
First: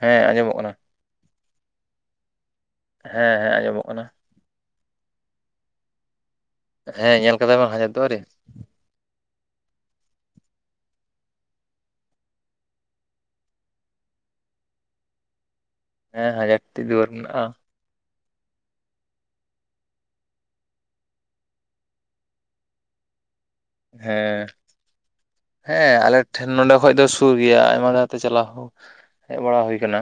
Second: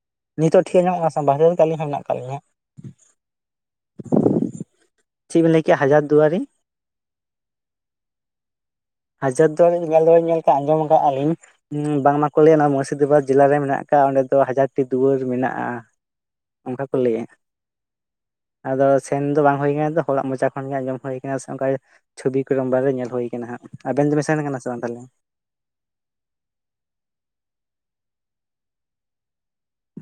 ᱦᱮᱸ ᱟᱸᱡᱚᱢᱚᱜ ᱱᱤᱛᱚᱜ ᱴᱷᱤᱠ ᱧᱟᱢᱚᱜ ᱠᱟᱱᱟ ᱥᱮ ᱵᱟᱨᱦᱮ ᱨᱮᱜᱮ ᱟᱹᱞᱤᱧ ᱦᱚᱸ ᱢᱮᱱᱟᱜ ᱟᱠᱟᱫ ᱞᱤᱧᱟᱹ᱾ ᱦᱮᱸ ᱦᱮᱸ ᱟᱡᱚᱢᱚᱜ ᱠᱟᱱᱟ᱾ ᱪᱮᱫ ᱵᱮᱱ ᱞᱟᱹᱭ ᱠᱮᱫ-ᱟ ᱦᱟᱡᱟᱨ ᱫᱩᱣᱟᱨᱤ? ᱦᱮᱸ ᱧᱮᱞ ᱠᱟᱫᱟ ᱵᱟᱝ ᱦᱟᱡᱟᱨ ᱫᱩᱣᱟᱨᱤ? ᱦᱟᱡᱟᱫ ᱫᱚ ᱞᱤᱧ ᱧᱮᱞ ᱫᱚ ᱧᱮᱞ ᱠᱟᱜ ᱟᱸᱡᱚᱢ ᱟᱠᱟᱫᱼᱟ ᱞᱤᱧ᱾ ᱵᱟᱝᱢᱟ ᱠᱚ ᱞᱟᱹᱭᱟ ᱱᱚᱣᱟ ᱢᱩᱨᱥᱤᱫᱟᱵᱟᱫ ᱡᱮᱞᱟ ᱨᱮ ᱢᱮᱱᱟᱜ ᱟᱠᱟᱫ ᱚᱸᱰᱮ ᱫᱚ ᱦᱟᱡᱟᱨᱴᱤ ᱫᱩᱣᱟᱹᱨ ᱢᱮᱱᱟᱜᱼᱟ᱾ ᱦᱮᱸ ᱦᱟᱡᱟᱨ ᱴᱤ ᱚᱱᱠᱟ ᱠᱚ ᱫᱩᱣᱟᱹᱨ ᱞᱟᱹᱭᱟ ᱢᱮᱱᱟᱜᱼᱟ᱾ ᱟᱫᱚ ᱥᱮᱱ ᱫᱚ ᱵᱟᱝ ᱦᱩᱭ ᱟᱠᱟᱱᱟ ᱦᱚᱲᱟᱜ ᱢᱚᱪᱟ ᱠᱷᱚᱱ ᱜᱮ ᱟᱸᱡᱚᱢ ᱦᱩᱭ ᱟᱠᱟᱱᱟ ᱥᱮ ᱚᱱᱠᱟ ᱪᱷᱚᱵᱤ ᱠᱚ ᱢᱵᱟᱨ ᱨᱮ ᱧᱮᱞ ᱦᱩᱭ ᱠᱟᱱᱟ ᱦᱟᱸᱜ᱾ ᱟᱵᱮᱱ ᱫᱚᱵᱮᱱ ᱥᱮᱱ ᱦᱮᱸ, ᱠᱟᱱᱟ ᱥᱮ ᱵᱟᱝ ᱛᱟᱦᱚᱞᱮ? ᱦᱮᱸ ᱟᱞᱮ ᱴᱷᱮᱱ ᱱᱚᱰᱮ ᱠᱷᱚᱡ ᱫᱚ ᱥᱩᱨ ᱜᱮᱭᱟ᱾ [unintelligible] ᱪᱟᱞᱟᱣ ᱦᱩᱭ ᱦᱮᱡ ᱵᱟᱲᱟ ᱦᱩᱭ ᱠᱟᱱᱟ᱾